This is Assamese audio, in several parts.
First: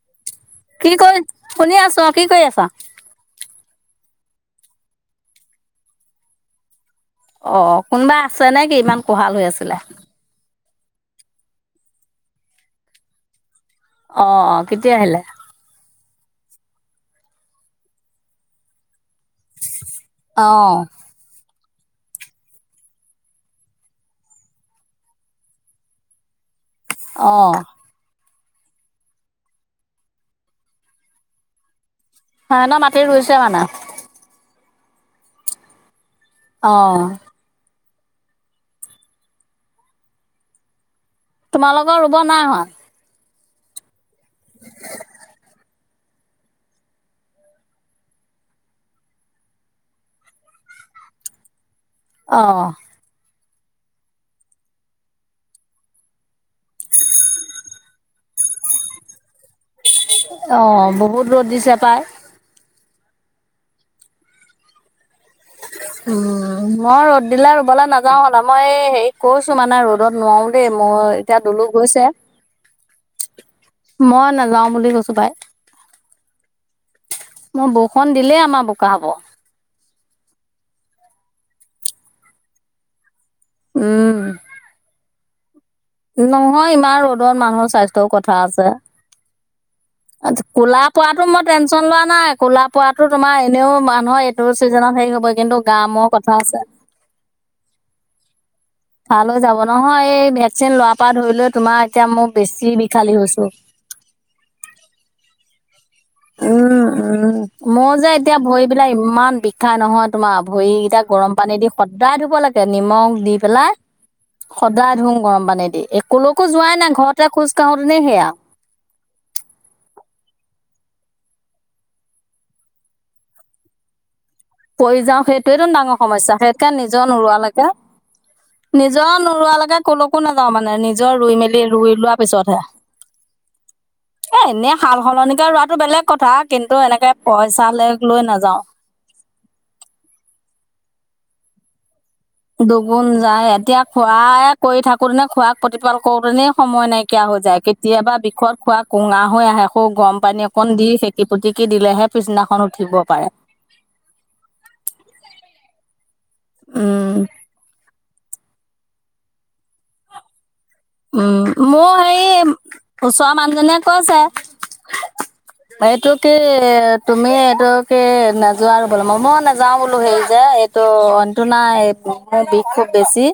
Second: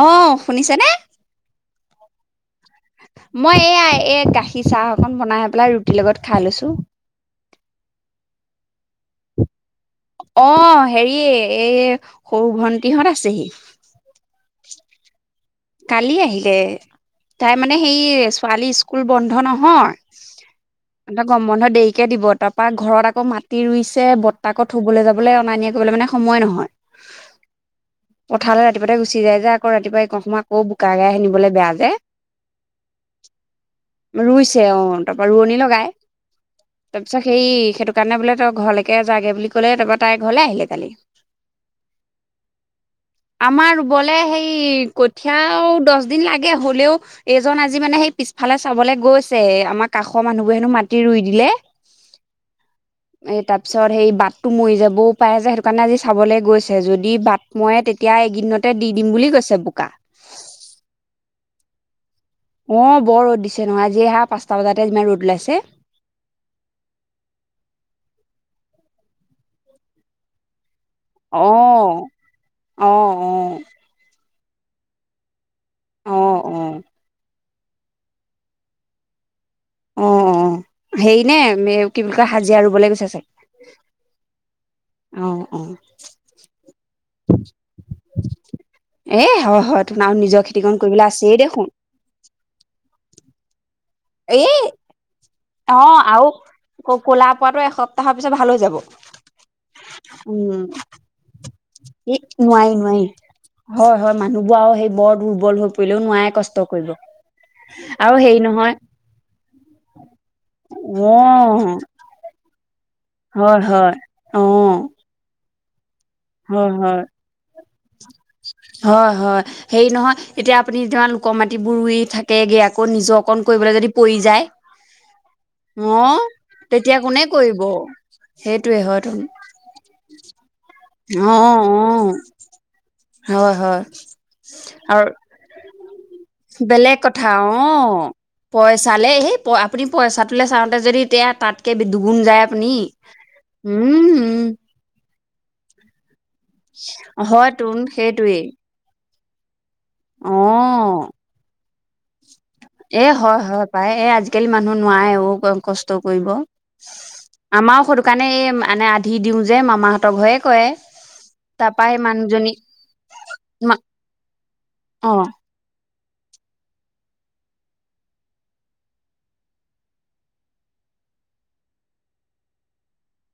অঁ' শুনিছে নে? কি কৰি শুনি আছো অঁ' কি কৰি আছা? মই এয়া এই গাখীৰ চাহ অকন বনাই পেলাই ৰুটিৰ লগত খাই লৈছো। অঁ অঁ' কোনোবা আছে নে কি ইমান কোঁহাল হৈ আছিলে? অঁ' সেৰি এই সৰু ভন্টিহঁত আছেহি। অঁ' অঁ' কেতিয়া আহিলে? কালি আহিলে, তাই মানে সেই ছোৱালী স্ক স্কুল বন্ধ নহয়- অ' সিহঁতৰ গম বন্ধ দেৰিকে দিব, তাৰপৰা ঘৰত আকৌ মাটি ৰুইছে বতাকৰ থুবলৈ যাবলৈ অনা-নিয়ে কৰিবলৈ মানে সময় নহয়। অঁ'। পথাৰলৈ ৰাতিপুৱাতে গুচি যায় যে আকৌ ৰাতিপুৱা এইকণ সময় আকৌ বোকা গাই আহি নিবলৈ বেয়া যে। সেহেতৰ মাটি ৰুইছে মানে? ৰুইছে অঁ' তাৰপা ৰোৱনী লগাই অ' তাৰপিছত সেৰি সেইটো কাৰণে বোলে তই ঘৰলৈকে যাগৈ বুলি ক'লে তাৰপৰা তাই ঘৰলৈ আহিলে কালি। তোমালোকৰ ৰুব নাই হোৱা? আমাৰ ৰুবলে সেই কঠীয়াও দহ দিন লাগে হ'লেও এইজন আজি মানে সেই পিছফালে চাবলৈ গৈছেহে আমাৰ কাষৰ মানুহবোৰে হেনো মাটি ৰুই দিলে [unintelligible] অ এই তাৰপিছত সেই বাটটো মৰি যাবও পাৰে যে সেইটো কাৰণে আজি চাবলৈ গৈছে যদি বা মই তেতিয়া এইকদিনতে দি দিম বুলি কৈছে বোকা অ বহুত ৰ'দ দিছে পায় অ বৰ ৰ'দ দিছে নহয় জিহা পাঁচটা বজাতে যিমান ৰ'দ ওলাইছে উম, মই ৰ'দ দিলে ৰুবলৈ নাযাও শুনা মই এই হেৰি কৈছো মানে ৰ'দত নোৱাৰো দেই মোৰ এতিয়া অ দুলু গৈছে অ অ মই নাযাও বুলি কৈছো পাই অ অ মোৰ বৰষুণ দিলেই আমাৰ বোকা হ'ব। অ অ হেৰি নে, মে কি বুলি কয় হাজিৰা ৰুবলৈ গৈছে চাগে। উম অ অহ নহয়, ইমান ৰ'দত মানুহৰ স্বাস্থ্যও কথা আছে। এ হয় হয় তোন আৰু নিজৰ আচ্ছা, খেতিকণ ক'লা কৰিবলৈ পৰাতো আছেই মই দেখোন টেনচন লোৱা নাই। ক'লা পৰাতো তোমাৰ এনেও মানুহৰ এইটো এই ছিজনত হেৰি হ'বই কিন্তু অ কামৰ আৰু কথা আছে, ক ক'লা পোৱাটো এসপ্তাহৰ পিছত ভাল হৈ যাব। তালৈ যাব নহয় এই ভে উম। কচিন লোৱা পৰা ধৰি লোৱা তোমাৰ এতিয়া ই মই বেছি নোৱাৰি নোৱাৰি বিশালী হৈছো। হয়, হয় মানুহবিলাকৰ সেই বৰ দুৰ্বল হৈ ফুৰিলেও নোৱাৰে কষ্ট উম কৰিব। উম মোৰ যে আৰু এতিয়া হেৰি নহয় ভৰিবিলাক ইমান বিষাই নহয় তোমাৰ। ভৰিকেইটা গৰম পানী দি অ স দায় ধুব লাগে নিমখ দি হয় পেলাই হয় অ সদায় ধুঙ গৰম পানী দি এ ক'লৈকো হয় যোৱাই নাই, হয় ঘৰতে খোজ কাঢ়োতেনে সেয়া। হয়, হয়। হেৰি নহয়, এতিয়া আপুনি যিমান লোকৰ মাটিবোৰ ৰুই থাকেগে আকৌ নিজৰ অকণ কৰিবলৈ যদি পৰি যায়। পৰি যাও সেইটোয়েটো অ ডাঙৰ সমস্যা, বিশেষকে তেতিয়া নিজৰ কোনে কৰিব নোৰোৱালেকে সেইটোৱে হয়তো নিজৰ নোৰোৱালৈকে ক'লৈকো নাযাওঁ মানে, নিজৰ অ ৰুই অ মেলি, ৰুই লোৱাৰ পিছতহে। হয়, হয়। এ এনে আৰু সাল-সলনিকে ৰোৱাতো বেলেগ কথা কিন্তু বেলেগ এনেকে কথা পইচালে অ'। লৈ নাযাও। পইচালে সেই প, আপুনি পইচাটোলে চাওতে যদি এতিয়া তাতকৈয় দুগুণ যায়। আপুনি। দুগুণ যায়, এতিয়া উম, উম, খোৱাই কৰি থাকো তেনে, খোৱাক প্ৰতিপাল কৰোতেনে সময় নাইকিয়া হৈ হয় যায়, তোন কেতিয়াবা সেইটোৱেই বিষত খোৱা কুঙা হৈ আহে, সৌ গৰম পানী অকণ দি অ'। খেকি পুতিকি দিলেহে পিছদিনাখন উঠিব পাৰে। পায়ে, এই আজিকালি মানুহ নোৱাৰে অ' কষ্ট কৰিব উম আমাৰ সৰু কাৰণে, এই মানে আধি দিও যে, মামাহঁতৰ ঘৰে কৰে। উম, তাৰপা এই মোৰ মানুহজনী হেৰি ওচৰৰ মানুহজনীয়ে কৈছে অ'। এইটো কি তুমি এইটো কি নোযোৱা বোলো মই মই নাযাও বোলো হেৰি যে ত মানুহটো নাই বিষ খুব বেছি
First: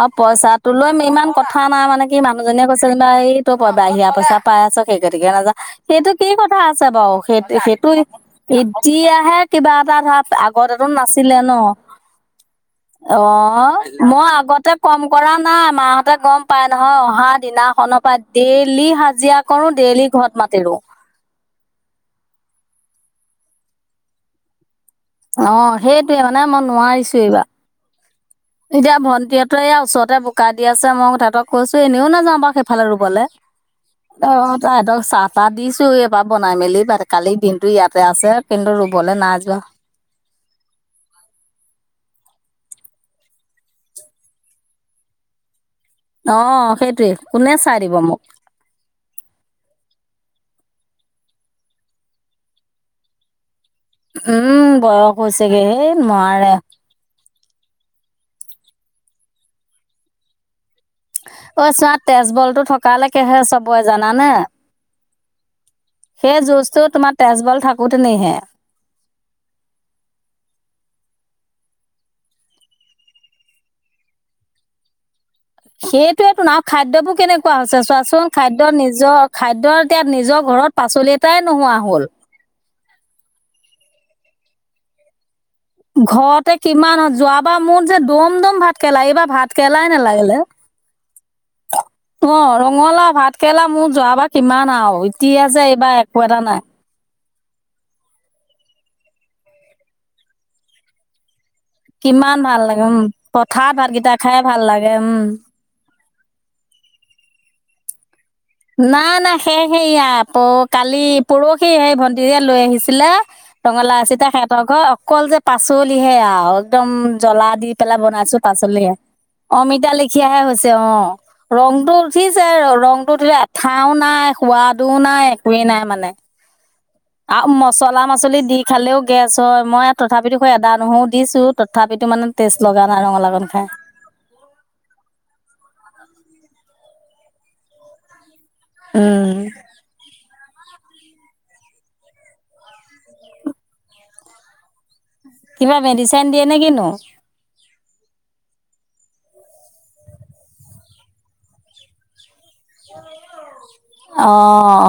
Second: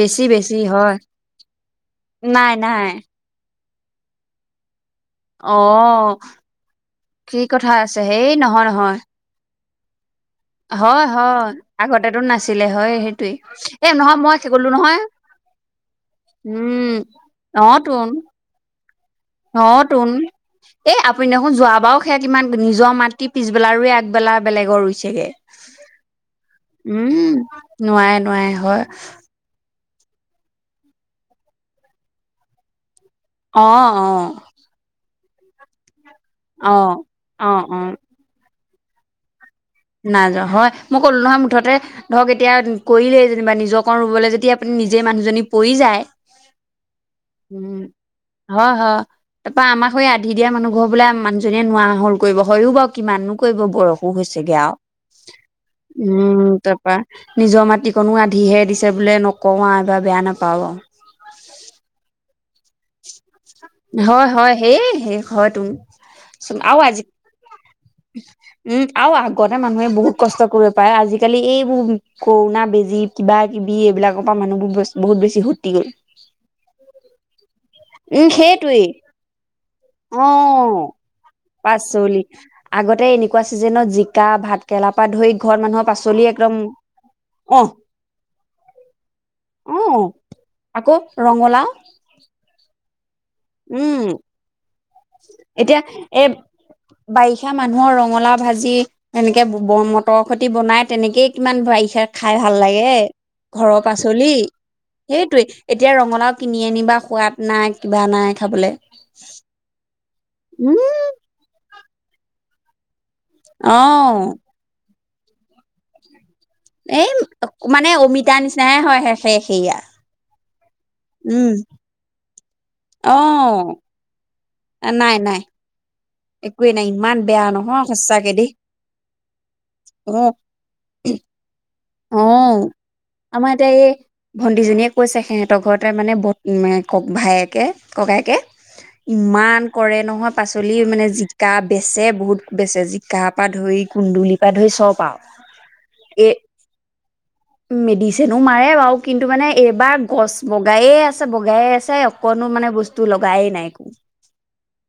আৰু বেছি পইচাটো লৈ হয়। ইমান কথা কথা নাই মানে কি নাই, মানুহজনীয়ে কৈছে নাই যেনিবা এইটো বাহিৰা পইচা পাই আছ সেই গতিকে নাযা সেইটো অ' কি কথা আছে বাৰু কি সেই কথা সেইটো আছে হেই নহয়, নহয় এতিয়াহে কিবা এটা ধৰা আ আগতেতো হয় নাছিলে হয় ন আগতেতো নাছিলে হয় সেইটোৱে অ', এ নহয় মই সেই কলো আগতে নহয় কম কৰা নাই মাহঁতে গম পাই উম নহয় অহা অ দিনাখনৰ তোন পৰা ডেইলি হাজিৰা অ কৰো তোন ডেইলি ঘৰত মাতিলো। এই আপুনি দেখোন যোৱাবাও সেয়াত ইমান নিজৰ মাতি পিছবেলা ৰুৱে আগবেলা বেলেগৰ ৰুই ছেগে অ সেইটোৱে মানে মই নোৱাৰিছো উম এইবাৰ নোৱাৰে নোৱাৰে। হয় এতিয়া ভণ্টিহঁতে এয়া ওচৰতে বোকা দি আছে মই তেহঁতক কৈছো এনেও নাযাওঁ বাও সেফালে ৰুবলে অ তাহাতক চাহ-তাহ দিছোগে বা বনাই অ মেলি কালি অ দিনটো অ ইয়াতে আছে কিন্তু ৰুবলে নাই যোৱা। নাই যোৱা হয় মই ক'লো নহয় মুঠতে ধৰক এতিয়া কৰিলেই যেনিবা নিজৰ কণ ৰুবলে যদি আপুনি নিজেই মানুহজনী পৰি যায়। অ' সেইটোৱে কোনে চাই দিব মোক। হয় হা। তাৰপৰা আমাক সৈ আধি দিয়া মানুহ ঘৰ বোলে মানুহজনীয়ে নোৱাৰা হল কৰিব হয়ও বা কিমাননো কৰিব বয়সো হৈছে। উম বয়স হৈছেগে হেই নোৱাৰে। তাৰপা নিজৰ মাটি কনো আধিহে দিছে বোলে নকওঁ আও বেয়া নাপাব। ঐ চোৱা তেজবলটো থকালেকেহে চবই হয় জানানে। হয় সেই সেই হয় তুম সেই আৰু যুচটো আজি তোমাৰ তেজবল থাকোতে নিহে। উম আৰু আগতে মানুহে বহুত কষ্ট কৰিব পাৰে আজিকালি এইবোৰ কৰুণা বেজি কিবা কিবি এইবিলাকৰ পৰা মানুহবোৰ বহুত বেছি হয় সেইটোয়েতো আৰু খাদ্যবোৰ কেনেকুৱা হৈছে উম চোৱাচোন খাদ্য সেইটোৱেই নিজৰ খাদ্য এতিয়া অ নিজৰ ঘৰত পাচলি এটাই নোহোৱা হ'ল। পাচলি আগতে এনেকুৱা ছিজনত জিকা ভাত কেৰেলাৰ পৰা ধৰি ঘৰত মানুহক ঘৰতে কিমান হয় যোৱাবাৰ মোৰ যে দম দম ভাতকেৰেলা এইবাৰ ভাত অ কেৰেলাই নালাগিলে। আকৌ ৰঙালাও। অ ৰঙালাও ভাতকেৰেলা মোৰ উম যোৱাবাৰ কিমান আও এতিয়া এ বাৰিষা মানুহৰ ৰঙালাও ভাজি এনেকে বন মটৰৰ সৈতি বনাই তেনেকেই কিমান বাৰিষা কিমান খাই ভাল লাগে উম পথাৰত ঘৰৰ ভাতকেইটা পাচলি খাই ভাল লাগে উম সেইটোৱে। এতিয়া ৰঙালাও কিনি আনিবা সোৱাদ নাই কিবা নাই খাবলে। নাই নাই হেয়া হেয়া প উম কালি পৰহি সেই ভণ্টিজনিয়ে লৈ আহিছিলে। অ ৰঙলাও এচিতা সেহঁতৰ ঘৰ অকল যে পাচলিহে আও একদম এই জ্বলা দি মানে পেলাই অমিতা বনাইছো নিচিনাহে পাচলিহে হয় সে সেয়া অমিতা লে খিয়াহে হৈছে অ' উম ৰংটো উঠিছে ৰংটো অ উঠিলে ও নাই সোৱাদো নাই একোৱেই নাই মানে একুৱেই নাই ইমান বেয়া আৰু নহয় মছলা সঁচাকে মাচলি দেই দি খালেও গেছ হয় মই অ তথাপিতো এদা নহৰু দিছো। তথাপিতো মানে তেষ্ট লগা নাই ৰঙালাওকন খায়। ভণ্টিজনীয়ে কৈছে সিহঁতৰ ঘৰতে মানে ব এ ভায়েকে ককায়েকে উম ইমান কৰে নহয় পাচলি মানে জিকা বেচে বহুত বেচে জিকাৰ পৰা ধৰি কুন্দুলিৰ পৰা ধৰি চব আও কিবা মেডিচেইন দিয়ে নে কিনো। মেডিচিনো মাৰে বাৰু কিন্তু মানে এইবাৰ গছ বগাইয়ে আছে বগাইয়ে আছে অকনো মানে বস্তু লগাই নাই একো অ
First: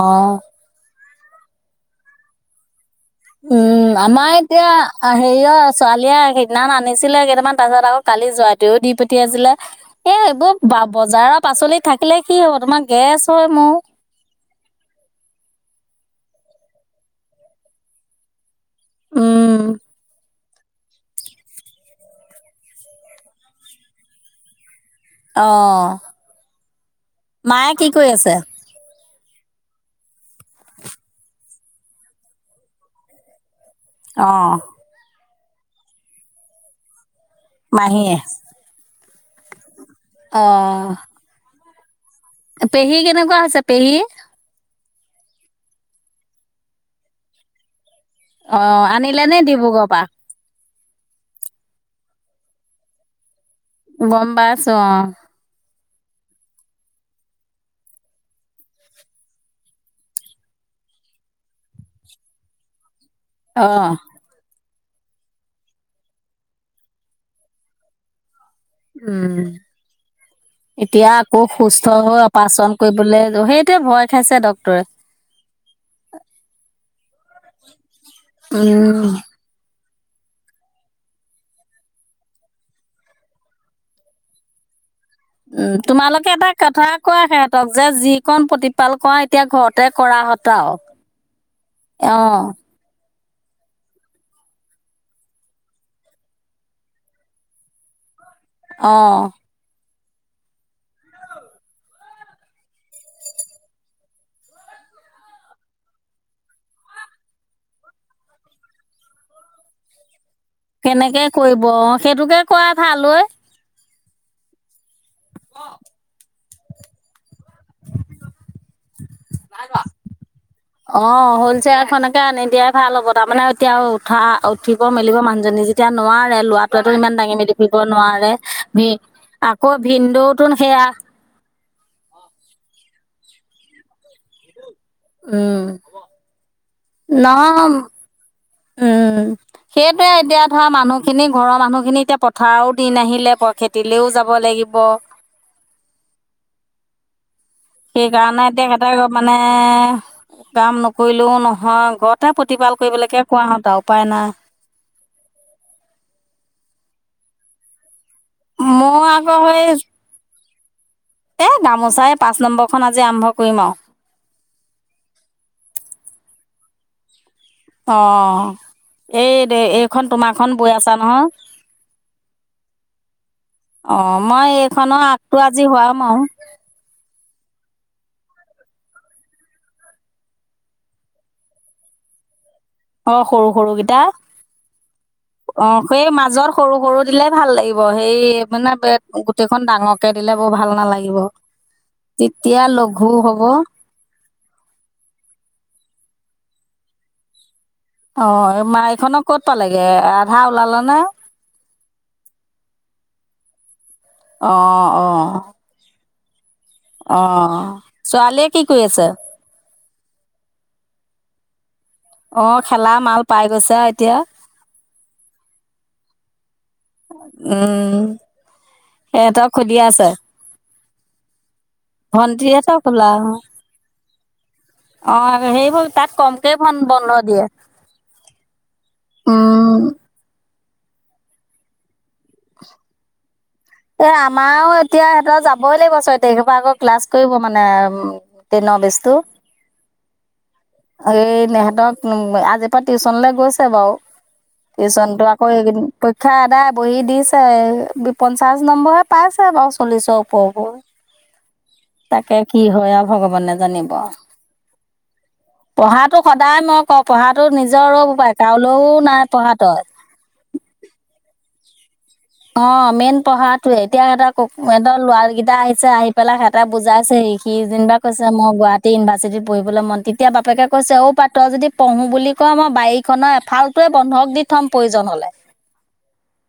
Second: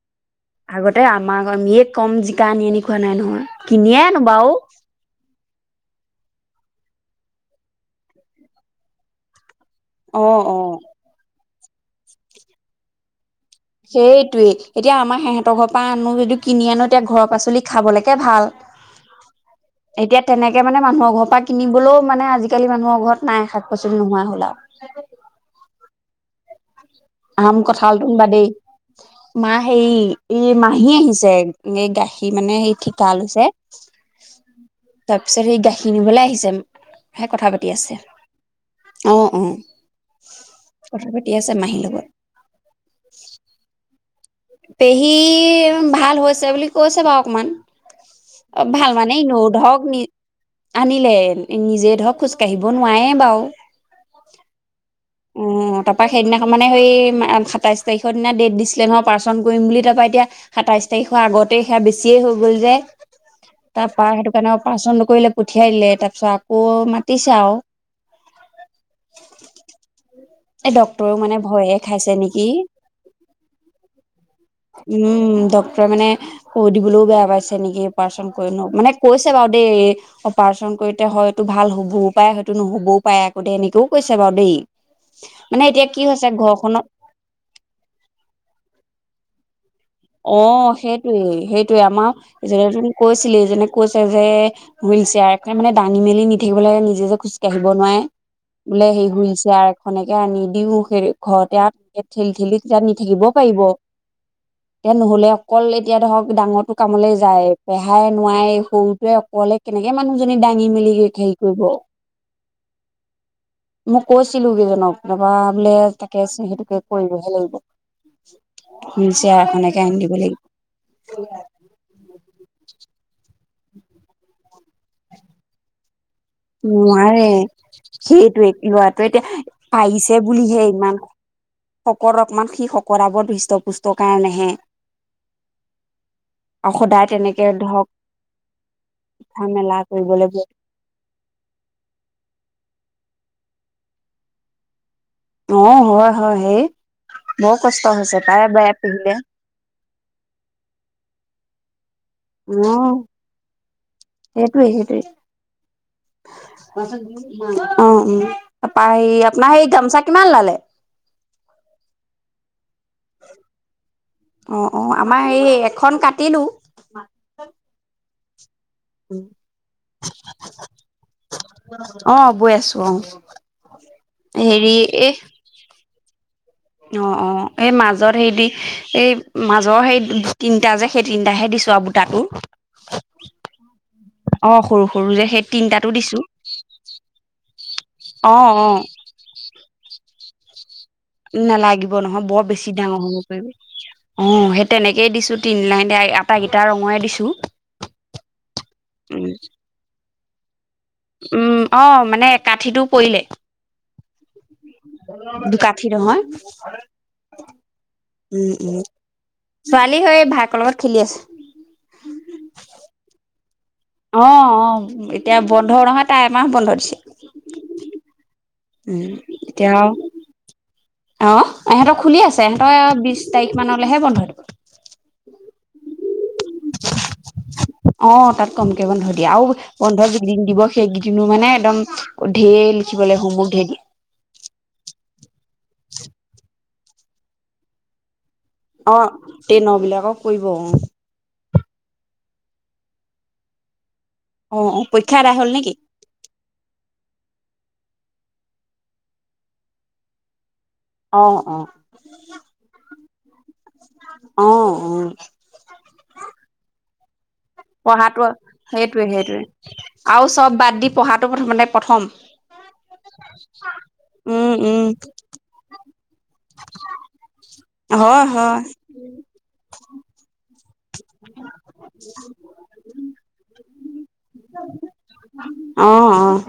অ আগতে আমাক আমিয়ে কম জিকা আনি আনি খোৱা নাই নহ। উম আমাৰ এতিয়া অ হেৰিয় ছোৱালীয়ে সেইদিনাখন আনিছিলে কেইটামান তাৰপিছত আকৌ কালি জোৱাই তোৱেও দি পঠিয়াইছিলে। এ অ এইবোৰ অ বা-বজাৰৰ পাচলি থাকিলে কি হব তোমাৰ গেছ হয় মোৰ। সেইটোৱেই এতিয়া আমাৰ সেহেতৰ ঘৰৰ পৰা আনো যদিও কিনি আনো এতিয়া ঘৰৰ পাচলি খাবলেকে ভাল। উম, [inaudible] এতিয়া তেনেকে মানে মানুহৰ ঘৰৰ পৰা কিনিবলৈও মানে আজিকালি মানুহৰ ঘৰত নাই শাক পাচলি নোহোৱা হ'ল আৰু। অ'। আম মায়ে কি কঠালতো কৰি আছে? বাদেই। মা হেৰি এই মাহী আহিছে, এই গাখীৰ মানে সেই ঠিকা লৈছে। অ, ' তাৰ পিছত সেই গাখীৰ নিবলৈ আহিছে হে কথা পাতি আছে মাহীয়ে অ', অ', অ, দি আছে মাহীৰ লগত। পেহী কেনেকুৱা হৈছে পেহী। পেহী ভাল হৈছে বুলি কৈছে বাৰু অকমান। অ, ভাল মানে আনিলে নে নোদ হওক ডিব্ৰুগড়ৰ নি পৰা? আনিলে নিজে ধৰক খোজ কাঢ়িব নোৱাৰে বাৰু। গম পাইছো অ'। উম। তাপা সেইদিনা মানে সেই মা-সাতাইছ তাৰিখৰ দিনা ডেট দিছিলে নহয় অপাৰেচন কৰিম বুলি তাৰপৰা এতিয়া সাতাইশ তাৰিখৰ আগতে সেয়া বেছিয়ে হৈ গ'ল যে। অ', তাপা সেইটোকাৰণে অপাৰেচন নকৰিলে পঠিয়াই দিলে তাপিছত আকৌ মাতিছে আৰু। উম। এই এতিয়া ডক্তৰেও মানে আকৌ ভয়ে সুস্থ খাইছে হৈ নেকি অপাৰেচন কৰিবলে সেইটোৱে ভয় খাইছে ডক্তৰে। উম, ডক্তৰে মানে কৈ দিবলেও বেয়া পাইছে নেকি। অপাৰেচন কৰি লওঁ, মানে উম। কৈছে বাৰু দেই এই সপ অপাৰেচন কৰিতে হয়তো ভাল হ'বও পাৰে হয়তো নহ'বও পাৰে আকৌ দে এনেকৈও কৈছে বাৰু দেই। মানে উম, এতিয়া কি হৈছে তোমালোকে এটা ঘৰখনৰ কথা কোৱা সিহঁতক যে, যি কণ প্ৰতিপাল কৰা এতিয়া ঘৰতে কৰাহঁত অ', আৰু সেইটোৱে-সেইটোৱে আমাৰ অ' [unintelligible] কৈছিলেই এইজনে কৈছে যে হুইল চেয়াৰ এখনে মানে দাঙি মেলি নি থাকিব লাগে নিজে যে খোজকাঢ়িব নোৱাৰে। বোলে হেৰি অ' হুইল চেয়াৰ খনেকে আনি দিও সেই ঘৰতে আৰু [unintelligible] ঠেলি-ঠেলি তেতিয়া নি থাকিব পাৰিব। এ নহলে অকল এতিয়া ধৰক ডাঙৰটো কামলে যায়, পেহাই নোৱাৰেই সৰুটোৱে অকলে কেনেকে মানুহ [unintelligible] দাঙি মেলি কেনেকে হে-হেৰি কৰিব অ' সেইটোকে কৰাই ভাল ঐ [inaudible] মই কৈছিলো কেইজনক তাপা বোলে তাকে চে-সেইটোকে- কৰিবহে লাগিব [unintelligible] আনি দিব লাগিব [unintelligible] অ', হুইল চেয়াৰ এখনে কে আনি দিয়াই ভাল হ'ব তাৰমানে এতিয়া উঠা-উঠিব মেলিব মানুহজনী যেত এতিয়া নোৱাৰে লৰাটোৱেতো ইমান দাঙি নোৱাৰে মেলি ফূৰিব নোৱাৰে, সেইটোৱে ভি ল'ৰাটোৱে এতিয়া আকৌ পাৰিছে ভিনদেউটোন সেয়া [inaudible] শকত অকমান সি শকত আবত সুষ্টপুষ্ট কাৰণেহে। উম, আৰু সদায় তেনেকে নাম ধৰক উম, উঠা মেলা সেইটোৱে এতিয়া কৰিবলৈ ধৰা মানুহ সেইখিনি ঘৰৰ মানুহখিনি এতিয়া পথাৰৰো দিন আহিলে প-খেতিলেও যাব লাগিব। অ', হয়-হয় হে। বৰ কষ্ট হৈছে পাই [unintelligible] এ, কাম নকৰিলেও নহয় ঘৰত। তাৰ প্ৰতিপাল কৰিবলৈকে কোৱাহঁত আও উপায় নাই। সেইটোৱেই অ' উম। তাপা সেই মই আকৌ আপোনাৰ সেই গামোচা কিমান ওলালে। এ গামোচা এই পাচ নম্বৰখন আজি আৰম্ভ কৰিম আৰু। অ', অ', আমাৰ এই এখন কাটিলো। অ'। এই দে এইখন তোমাৰখন বৈ আছা নহয়। অ বৈ আছো অ অ' মই হেৰি এইখনৰ এই আগটো আজি হুৱাম আৰু। অ', অ' এই মাজত হেইদি এই মাজৰ সেই তিনটা যে সেই তিনটাহে দিছো আৰু। তাকো। অ' সৰু সৰুকেইটা। সৰু সৰু যে সেই অ' তিনটাতো সেই দিছো মাজত সৰু সৰু দিলে ভাল লাগিব সেই অ অ মানে- গুটি খন ডাঙৰকে দিলে বৰ ভাল নালাগে। নালাগিব নহয় বৰ বেছি ডাঙৰ হ'ব পাৰিব। অ', সেই তেনেকেই দিছো তিন লাইন এই আটাইকেইটা ৰঙৰে দিছো। অ', এই মাইখন উম ক'ত পালেগে আধা ওলালে নে? উম, অ', মানে কাঠিটো পৰিলে। অ', অ', কাঠি নহয়। অ', ছোৱালীয়ে উম কি উম কৰি আছে? ছোৱালী সৈ ভায়েকৰ লগত খেলি আছে। অ', খেলা মাল পাই গৈছে আও এতিয়া। অ', অ', এতিয়া বন্ধ নহয় তাই এমাহ বন্ধ দিছে। উম, উম ইহঁতক এতিয়া খুলি আছে। অ' ইহঁতৰ খুলি আছে ভন্টিহঁতৰ ইহতৰ খোলা বিশ তাৰিখ মানলৈহে বন্ধ দিব। অ' সেই হল তাত কম। অ' তাত কমকে বন্ধ দিয়ে আৰু উম, বন্ধ য [unintelligible] দিব সেইকেইদিনো মানে একদম ঢেৰ লিখিব ললৈ সমক ঢেৰ দি। এ আমাৰো এতিয়া সিহঁতৰ যাবই লাগিব ছয় তাৰিখপৰা আকৌ ক্লাছ কৰিব মানে উম। অ', টেনবিলাকক কৰিব অ'। এই সিহঁতক উম আজিৰ পৰা টিউশচনলৈ গৈছে বাৰু। অ অ পৰীক্ষা টিউচনটো আদায় আকৌ হ'ল নেকি? এইকেইদিন। পৰীক্ষা এদায় বহি দিছে পঞ্চাশ নম্বৰ পাইছে বাৰু চল্লিশৰ ওপৰব। অ অ তাকে কি হয় আৰু ভগৱানে জানিব। অ অ পঢ়াতো সদায় মই কওঁ পঢ়ো নিজৰো পঢ়াটো পায় কাইউলৈও সেইটোৱে নাই সেইটোৱে পঢ়াটোত। আৰু চব বাদ দি পঢ়াটো প্ৰথম মানে প্ৰথম। অ' মেইন পঢ়াটোৱয়ে এতিয়া সঁত উম উম এহঁত লৰা কেইটা আহিছে আহি পেলাই সিহঁত এটা বুজাইছে সি সি যেনিবাৰ হয় কৈছে মই হয় গুৱাহাটী ইউনিভাৰ্চিটিত পঢ়িবলৈ মন ট এতিয়া বাপেকে কৈছে অঔ পাত তই যদি পঢ়ো বুলি কয় মই বাৰীখনৰ এফালটোৱে বন্ধক দি থম প্ৰয়োজন হলে। অ', অ'।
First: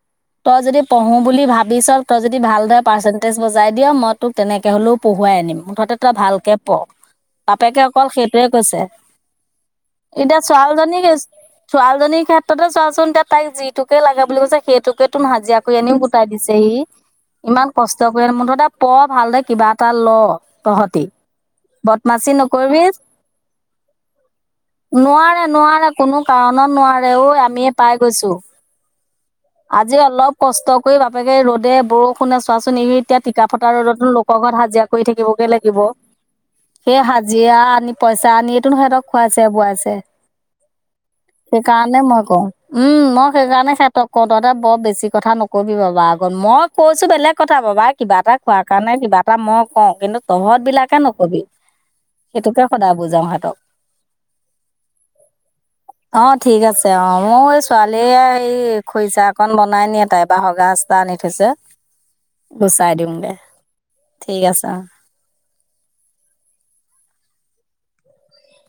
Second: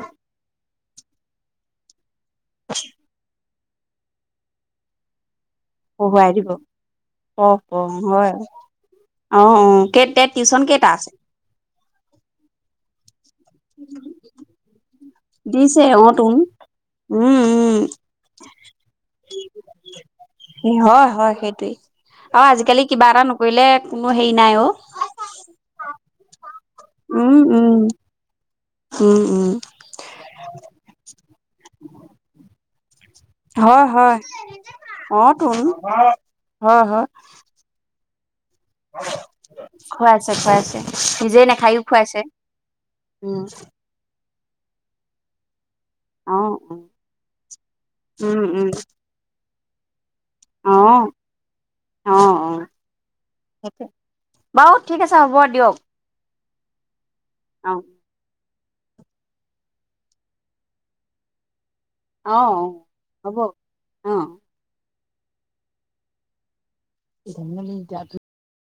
তই যদি পঢ়ো বুলি ভাবিচ তই যদি ভালদৰে পাৰ্চেন্টেজ- বজাই দিয়া মই তোক তেনেকে হলেও পঢ়োৱাই আনিম মুঠতে তই পঢ়ুৱাই দিব ভালকে পঢ়। পঢ় বাপেকে পঢ় অকল হয় সেইটোৱে কৈছে, অ অ কেই এতিয়া টিউচন কেইটা ছোৱালীজনী ক আছে ছোৱালীজনীৰ ক্ষেত্ৰতে চোৱাচোন এতিয়া তাইক যিটোকে লাগে বুলি কৈছে সেইটোকে- তুমি হাজিৰা কৰি দিছে আনিও অ গোটাই তোন দিছেহি। উম ইমান কষ্ট কৰি আহিছে মুঠটে পঢ় ভালদৰে কিবা এটা ল উম তহঁতি। হয় হয় সেইটোৱে বদমাচি আৰু আজিকালি নকৰিবি কিবা এটা নকৰিলে কোনো হেৰি নাই অ'। নোৱাৰে নোৱাৰে কোনো কাৰণত নোৱাৰে ঐ উম উম আমিয়ে পাই গৈছো। উম উম। আজি অলপ কষ্ট কৰি বাপেকে ৰ'দে বৰষুণে চোৱাচোন এৰি এতিয়া টিকা ফটা হয় ৰ'দতো হয় লোকৰ ঘৰত হাজিৰা কৰি অ থাকিবগে তোন লাগিব হয় হয় সেই হাজিৰা আনি পইচা আনিয়েতো ন সিহতক খুৱাইছে বোৱাইছে খুৱাইছে খুৱাইছে নিজে নাখায়ো সেইকাৰণে খুৱাইছে মই কওঁ। উম মই উম সেইকাৰণে ইহতক কওঁ তহঁতে বৰ বেছি কথা নকবি বাবা। অ মই কৈছো বেলেগ কথা বাবা কিবা এটা উম খোৱাৰ উম কাৰণে কিবা এটা মই কওঁ কিন্তু। তহঁত অ বিলাকে নকবি অ অ সেইটোকে সদায় বুজাও সঁতক। সেইটোৱে বাৰু ঠিক আছে হ'ব দিয়ক। অ' ঠিক আছে অ' মোৰ এই অ ছোৱালীয়ে এই খৰিচা অকন বনাই নিয়ে তাই এ বাঁহৰ গাজ এটা আনি থৈছে। অ অ গুচাই দিওঁং গে হ'ব ঠিক আছে অ ধেমালি কিয়া ধু